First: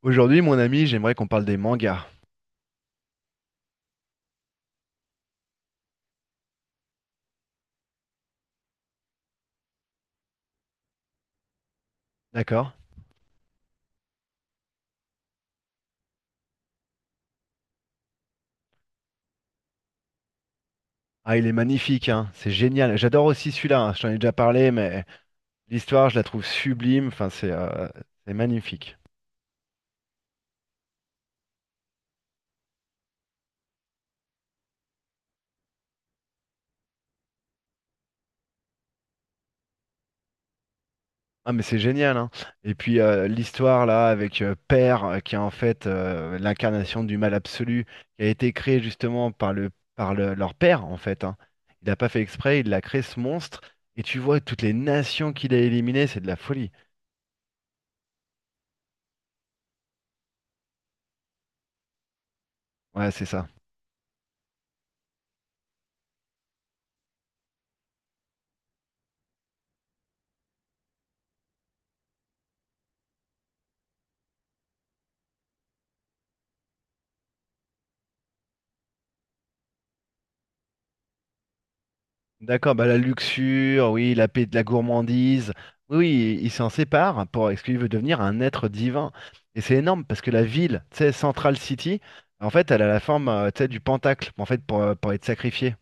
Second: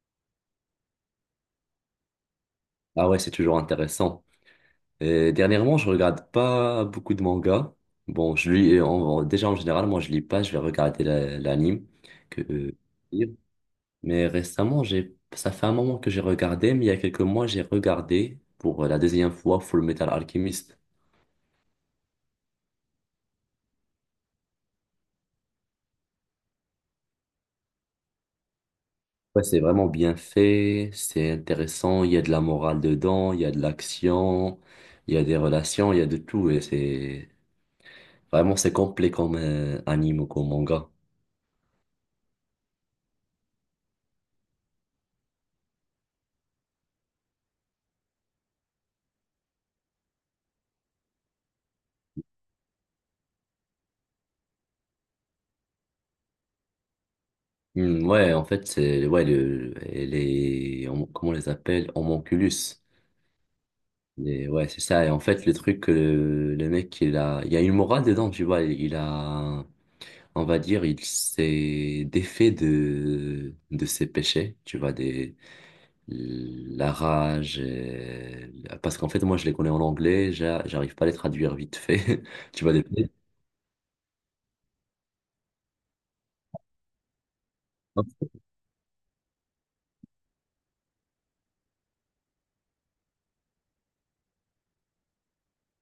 Aujourd'hui, mon ami, j'aimerais qu'on parle des mangas. Ah ouais, c'est toujours intéressant. Dernièrement, je regarde pas beaucoup de mangas. Bon, je lis, déjà en général, moi je lis pas, je vais regarder l'anime que D'accord? Lire. Mais récemment, j'ai, ça fait un moment que j'ai regardé, mais il y a quelques mois, j'ai regardé pour la deuxième fois Full Metal Alchemist. Ah, il est magnifique, hein. C'est génial. J'adore aussi celui-là, hein, je t'en ai déjà parlé, mais l'histoire, je la trouve sublime. Enfin, c'est magnifique. Ouais, c'est vraiment bien fait, c'est intéressant, il y a de la morale dedans, il y a de l'action, il y a des relations, il y a de tout et c'est vraiment c'est complet comme anime ou comme manga. Ah, mais c'est génial, hein. Et puis, l'histoire, là, avec Père, qui est en fait l'incarnation du mal absolu, qui a été créé justement par leur père, en fait, hein. Il n'a pas fait exprès, il a créé ce monstre. Et tu vois toutes les nations qu'il a éliminées, c'est de la folie. Hmm, ouais, en fait, c'est ouais, comment on les appelle? Homonculus. Ouais, c'est ça. Ouais, c'est ça. Et en fait, le truc, le mec, il a, il y a une morale dedans, tu vois. Il a, on va dire, il s'est défait de ses péchés, tu vois, des, la rage. Parce qu'en fait, moi, je les connais en anglais, j'arrive pas à les traduire vite fait, tu vois. D'accord, bah la luxure, oui, la paix de la gourmandise. Oui, oui, il s'en sépare pour parce qu'il veut devenir un être divin. Et c'est énorme parce que la ville, tu sais, Central City, en fait, elle a la forme, tu sais, du pentacle, en fait, pour être sacrifié.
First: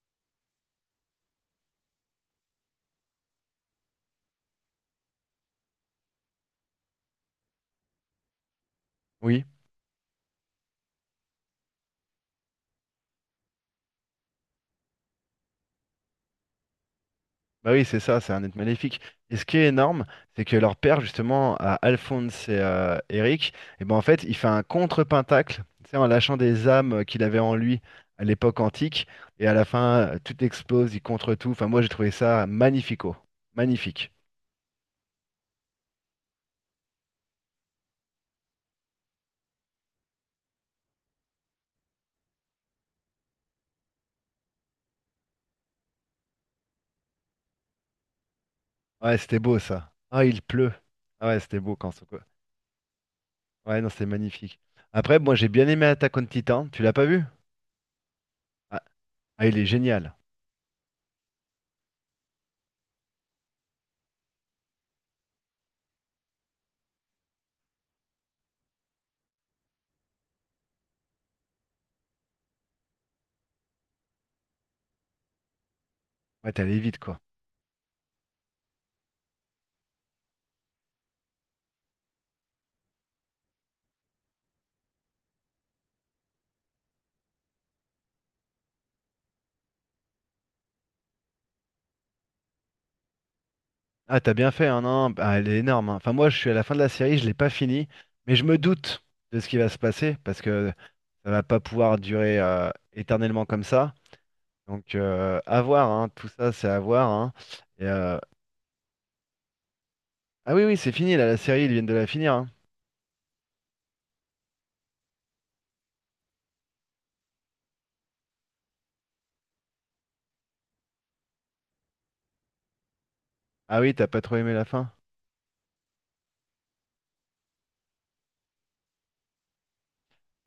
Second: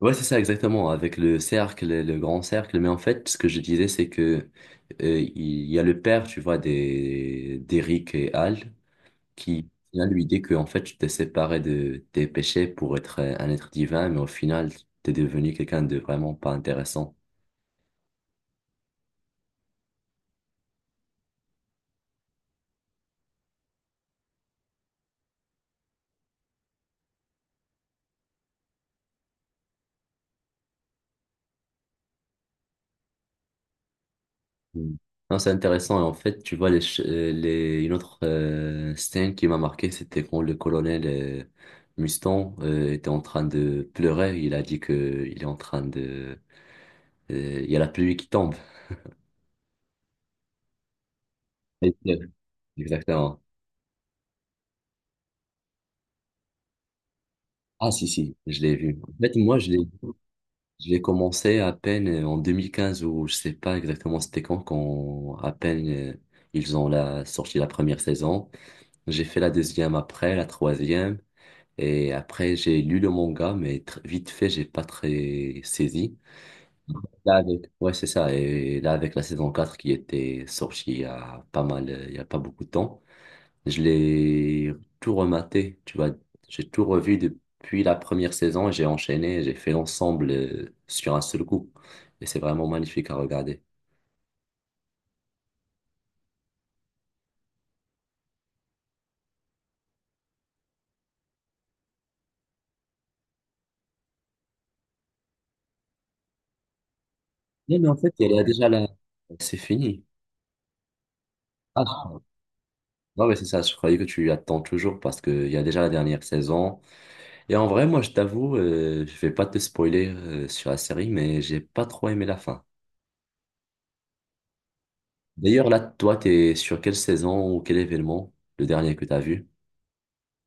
Ouais, c'est ça exactement, avec le cercle, le grand cercle. Mais en fait, ce que je disais, c'est que il y a le père, tu vois, des d'Eric et Al, Oui. qui vient lui dit que en fait, tu t'es séparé de tes péchés pour être un être divin, mais au final, t'es devenu quelqu'un de vraiment pas intéressant. Bah oui, c'est ça, c'est un être maléfique. Et ce qui est énorme, c'est que leur père, justement, à Alphonse et Eric, et ben en fait, il fait un contre-pentacle, tu sais, en lâchant des âmes qu'il avait en lui à l'époque antique, et à la fin, tout explose, il contre tout. Enfin, moi, j'ai trouvé ça magnifico. Magnifique. Mm. Non, c'est intéressant. Et en fait, tu vois, une autre scène qui m'a marqué, c'était quand le colonel Mustang était en train de pleurer. Il a dit que il est en train de il y a la pluie qui tombe. Ouais, c'était beau, ça. Ah, il pleut. Ah ouais, c'était beau quand Et c'est quoi. Exactement. Ouais, non, c'était magnifique. Après, moi, j'ai bien aimé Attack on Titan. Tu l'as pas vu? Ah, si, si, je l'ai Ah, vu. En fait, ah, il moi, est génial. je l'ai commencé à peine en 2015 ou je sais pas exactement c'était quand, à peine ils ont la, sorti la première saison. J'ai fait la deuxième après, la troisième. Et après, j'ai lu le manga, mais vite fait, j'ai pas très saisi. Ouais, t'es allé vite, quoi. Là, avec, ouais, c'est ça. Et là, avec la saison 4 qui était sortie il y a pas mal, il y a pas beaucoup de temps. Je l'ai tout rematé, tu vois. J'ai tout revu depuis la première saison, j'ai enchaîné, j'ai fait l'ensemble sur un seul coup. Et c'est vraiment magnifique à regarder. Ah, t'as bien fait, hein, non? Bah, elle est énorme, hein. Enfin, moi, je suis à la fin de la série, je l'ai pas fini, mais je me doute de ce qui va se passer parce que ça va pas pouvoir durer éternellement comme ça. Donc, à voir, hein. Tout ça, c'est à voir, hein. Mais, Et, mais en fait, euh, il y a déjà la... C'est fini. Ah oui, oui, c'est fini, là, la série, ils viennent Ah, de la finir, hein. non, mais c'est ça, je croyais que tu attends toujours parce qu'il y a déjà la dernière saison. Et en vrai, moi, je t'avoue, je vais pas te spoiler sur la série, mais j'ai pas trop aimé la fin. Ah oui, t'as pas trop aimé la fin. D'ailleurs, là, toi, t'es sur quelle saison ou quel événement, le dernier que t'as vu?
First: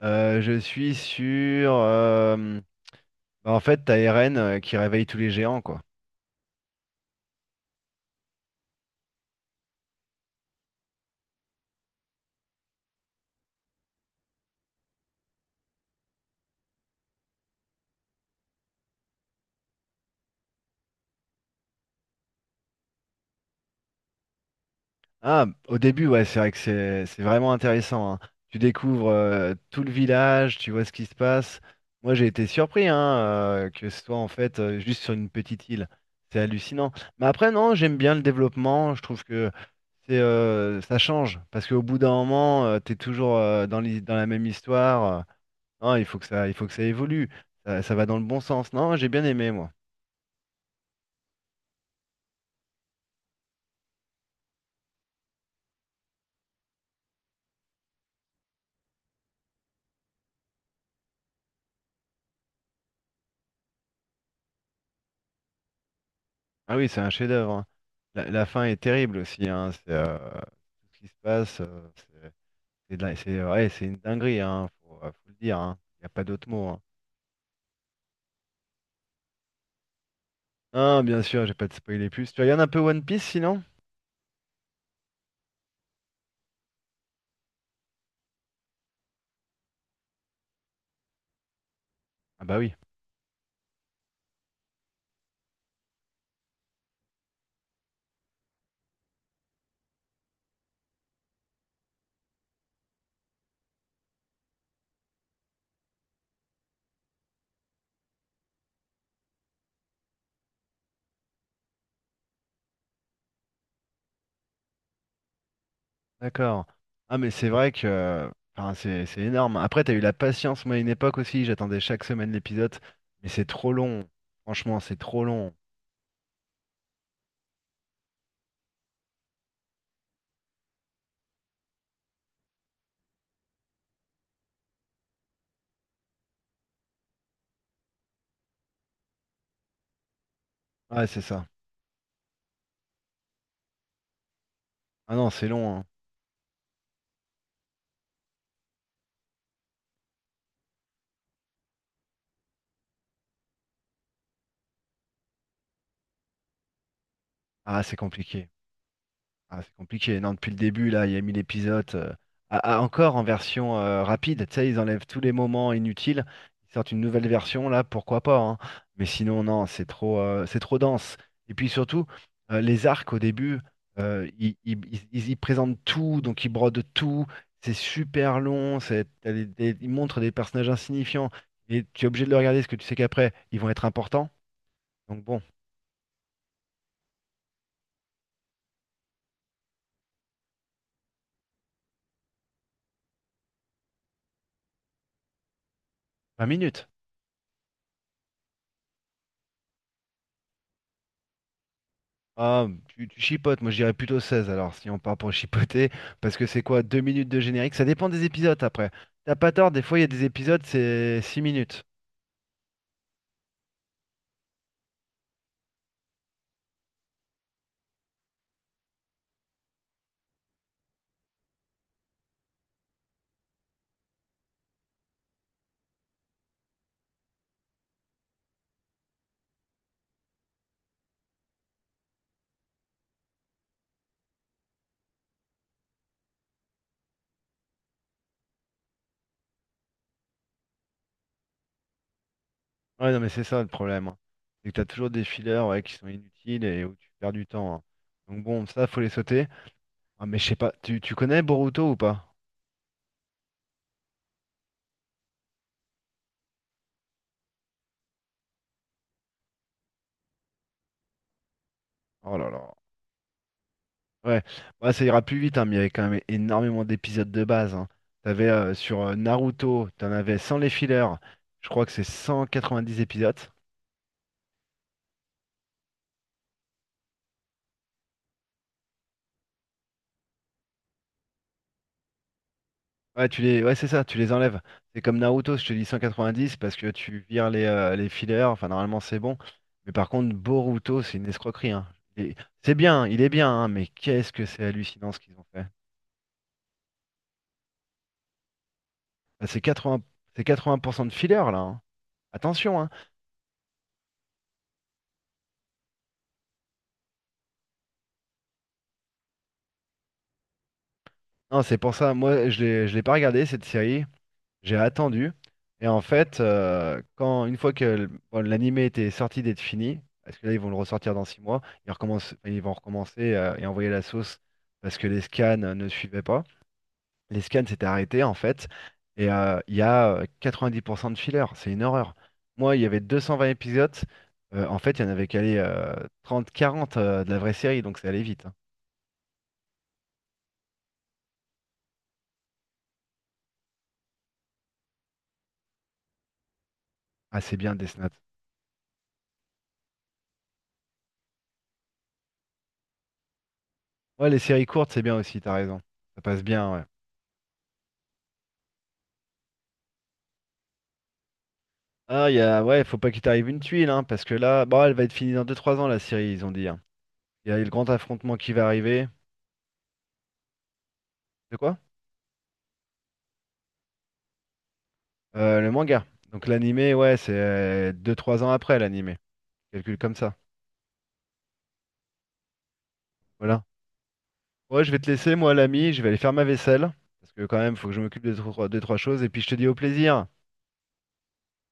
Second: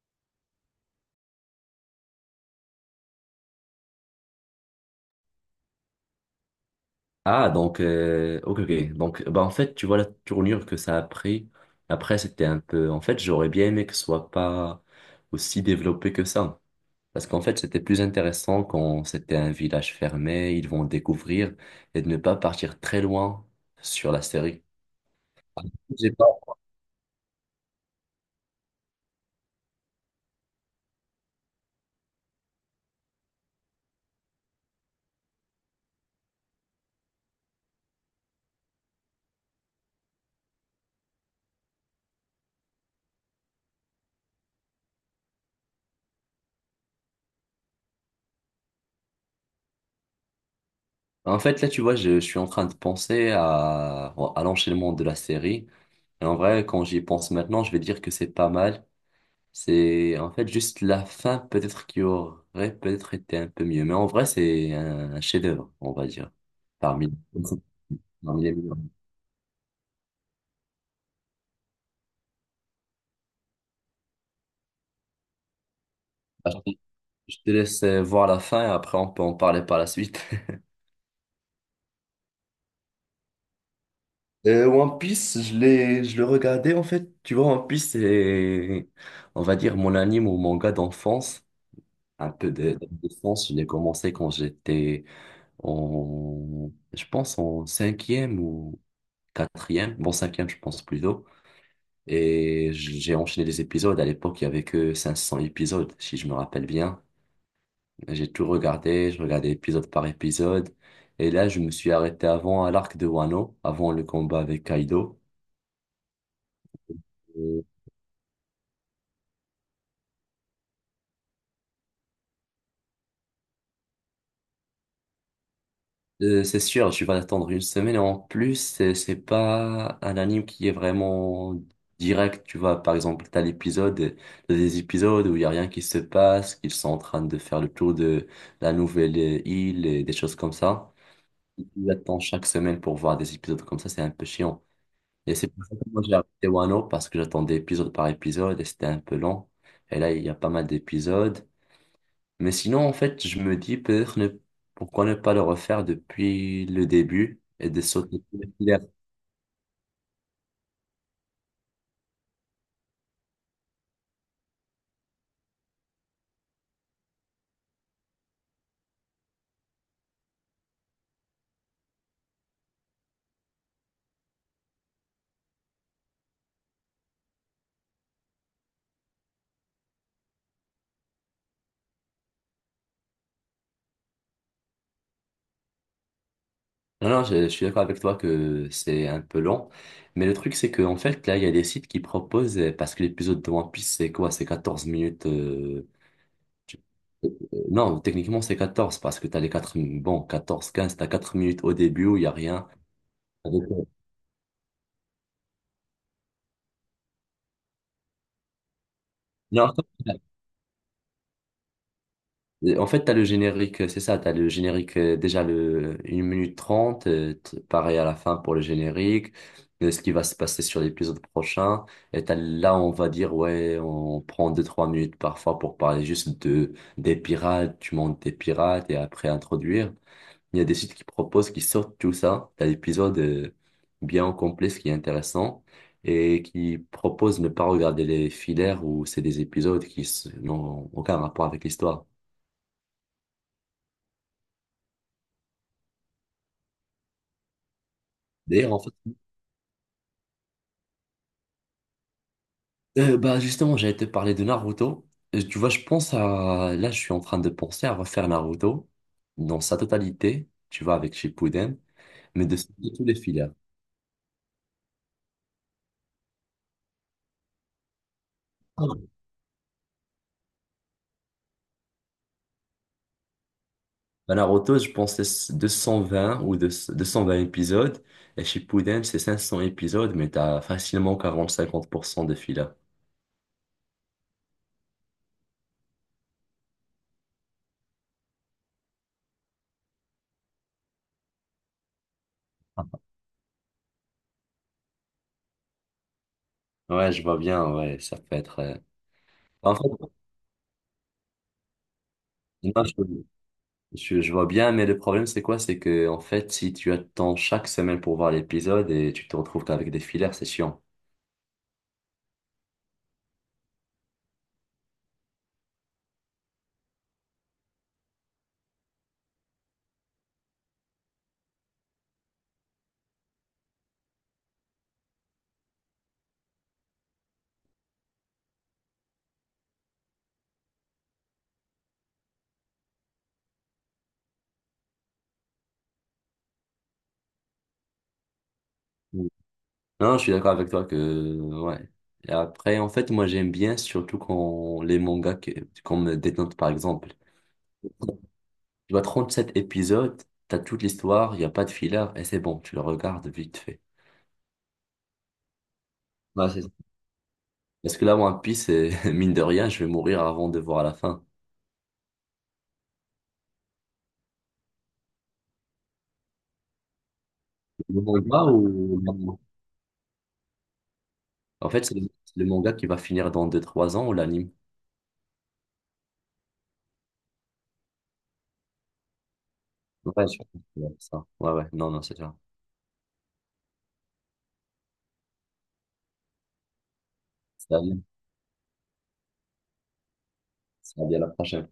Je suis sur. Bah, en fait, t'as Eren qui réveille tous les géants, quoi. Ah, donc, ok, ok. Donc, bah, en fait, tu vois la tournure que ça a pris. Après, c'était un peu. En fait, j'aurais bien aimé que ce soit pas aussi développé que ça. Parce qu'en fait, c'était plus intéressant quand c'était un village fermé, ils vont découvrir et de ne pas partir très loin sur la série. Ah, au début, J'ai ouais, pas. c'est vrai que c'est vraiment intéressant, hein. Tu découvres tout le village, tu vois ce qui se passe. Moi, j'ai été surpris hein, que ce soit en fait juste sur une petite île. C'est hallucinant. Mais après, non, j'aime bien le développement. Je trouve que c'est ça change parce qu'au bout d'un moment, t'es toujours dans dans la même histoire. Non, il faut que ça évolue. Ça va dans le bon sens. Non, j'ai bien aimé moi. En fait, là, tu vois, je suis en train de penser à, l'enchaînement de la série. Et en vrai, quand j'y pense maintenant, je vais dire que c'est pas mal. C'est en fait juste la fin peut-être qui aurait peut-être été un peu mieux. Mais en vrai, c'est un chef-d'œuvre, on va dire. Ah oui, c'est Parmi, un chef-d'œuvre, hein. La, parmi la les fin meilleurs. est terrible aussi, hein. C'est tout ce qui se passe. C'est c'est ouais, c'est une dinguerie, hein, faut le dire, hein. Il n'y a pas d'autre Bah, mot, Je te hein. je te laisse voir la fin et après on peut en parler par la suite. Ah, bien sûr, j'ai pas de spoiler plus. Tu regardes un peu One Piece sinon? One Piece, je le regardais en fait. Tu vois, One Piece, c'est, on va dire, mon anime ou manga d'enfance. Un Ah peu bah oui, d'enfance. Je l'ai commencé quand j'étais en, je pense, en cinquième ou quatrième. Bon, cinquième, je pense plutôt. Et j'ai enchaîné les épisodes. À l'époque, il y avait que 500 épisodes, si je me rappelle bien. J'ai tout regardé, je regardais épisode par épisode. Et là, je me suis arrêté avant à l'arc de Wano, avant le combat avec Kaido. d'accord. Ah mais c'est Euh, vrai que enfin, c'est énorme. Après, t'as eu la patience, moi à une époque aussi, j'attendais chaque semaine l'épisode, mais c'est trop long. Franchement, c'est trop long. C'est sûr, je vais attendre une semaine. Et en plus, c'est pas un anime qui est vraiment direct. Tu vois, par exemple, t'as des épisodes où il y a rien qui se passe, qu'ils sont en train de faire le tour de la nouvelle île et des choses comme ça. Ouais, c'est ça. Tu attends chaque semaine pour voir des épisodes comme ça, c'est un peu chiant. Ah non, Et c'est c'est pour ça long, hein. que moi j'ai arrêté Wano parce que j'attendais épisode par épisode et c'était un peu long. Et là, il y a pas mal d'épisodes. Mais sinon, en fait, je me dis peut-être ne... pourquoi ne pas le refaire depuis le début et de Ah, c'est sauter tous compliqué. les fillers. Ah, c'est compliqué. Non, depuis le début, là, il y a 1 000 épisodes. Encore en version rapide, tu sais, ils enlèvent tous les moments inutiles. Ils sortent une nouvelle version, là, pourquoi pas, hein. Mais sinon, non, c'est trop dense. Et puis surtout, les arcs au début, ils y présentent tout, donc ils brodent tout. C'est super long. C'est, t'as des- Ils montrent des personnages insignifiants. Et tu es obligé de le regarder parce que tu sais qu'après, ils vont être importants. Donc bon, Non, non, je suis d'accord avec toi que c'est un peu long. Mais le truc, c'est que en fait, là, il y a des sites qui proposent, parce que l'épisode de One Piece, c'est quoi? C'est 14 minutes. 20 minutes. Non, techniquement, c'est 14 parce que tu as les 4 bon, 14 15 tu as 4 minutes au début où il n'y a Ah, rien. tu chipotes, moi je dirais plutôt seize, alors, si on part pour chipoter, parce que c'est quoi, 2 minutes de générique? Ça dépend des épisodes après. T'as pas tort, Non, des fois il y a des épisodes, c'est 6 minutes. en fait, tu as le générique, c'est ça, tu as le générique déjà le une minute 30 pareil à la fin pour le générique, ce qui va se passer sur l'épisode prochain. Et là, on va dire, ouais, on prend deux trois minutes parfois pour parler juste de, des pirates, tu montes des pirates et après introduire. Il y a des sites qui proposent, qui sortent tout ça. T'as l'épisode bien complet, ce qui est intéressant, et qui proposent ne pas regarder les filaires où c'est des épisodes n'ont aucun rapport avec l'histoire. Ouais, non, mais c'est ça le problème, hein. C'est que t'as toujours des fillers ouais, qui sont inutiles et où tu perds du temps, hein. Donc bon, D'ailleurs, en ça, fait, faut les sauter. Ah, mais je sais pas, tu connais Boruto ou pas? Bah justement, j'allais te parler de Naruto. Tu vois, je pense à... Là, je suis en train de penser à refaire Naruto dans sa totalité, tu vois, avec Shippuden, Oh mais là de là. sauter tous les filaires. Ouais, bah, ça ira plus vite, hein, mais il y avait quand même énormément d'épisodes de base, hein. T'avais sur Naruto, t'en avais sans les fillers, je crois que c'est 190 épisodes. Bah, Naruto, je pense que c'est 220 ou 200 220 épisodes. Et Shippuden, c'est 500 épisodes, mais t'as facilement 40-50% de filler. Ouais, tu les ouais, c'est ça, tu les enlèves. C'est comme Naruto, je te dis 190 parce que tu vires les fillers, enfin normalement c'est bon. Mais par contre, Boruto, c'est une escroquerie, hein. Et c'est bien, il est bien, hein, mais qu'est-ce que c'est hallucinant ce qu'ils ont fait. Ouais, je vois bien, ouais, ça peut être... Bah, c'est bah, en 80, fait, c'est 80% de fillers là, hein. Attention, moi, hein. Je vois bien, mais le problème, c'est quoi? C'est que, en fait, si tu attends chaque semaine pour voir l'épisode et tu te retrouves qu'avec des fillers, c'est chiant. Non, c'est pour ça, moi je l'ai pas regardé cette série. J'ai attendu. Et en fait, quand une fois que bon, l'animé était sorti d'être fini, parce que là ils vont le ressortir dans 6 mois, ils recommencent, enfin, ils vont recommencer et envoyer la sauce parce que les scans ne suivaient pas. Les scans s'étaient arrêtés en fait, et il y a 90% de fillers, c'est une horreur. Moi, il y avait 220 épisodes, en fait, il y en avait calé 30-40 de la vraie série, donc c'est allé vite, hein. Mm. Non, je suis d'accord avec toi que, ouais. Et après, en fait, moi, j'aime bien, surtout quand les mangas comme Death Note, par exemple. Ah, c'est bien Death Note. Tu vois, 37 épisodes, t'as toute l'histoire, il n'y a pas de filler, et c'est bon, tu le regardes vite fait. Ouais, les séries courtes, c'est bien aussi, t'as raison. Ça passe Ouais, c'est ça. bien, ouais. Parce que là, One Piece, c'est- mine de rien, je vais mourir avant de voir la fin. Ah, il y a ouais, faut pas qu'il t'arrive une tuile, hein, parce que là, bon, elle va être finie dans deux trois ans, la série, ils ont dit, hein. Il y a le grand Le affrontement manga qui va ou arriver. l'anime. De En quoi? fait, c'est le manga qui va finir dans deux-trois ans ou l'anime? Le manga. Donc l'animé, ouais, c'est deux trois ans après l'animé. Calcule comme Ouais, ça. je pense que c'est ça. Ouais, ouais, non, non, c'est ça. Voilà. Ouais, je vais te laisser, moi, l'ami, je vais aller faire ma vaisselle, parce que quand C'est même, faut que je l'anime. m'occupe de deux trois choses, et puis je te dis au plaisir. Ça va bien la prochaine.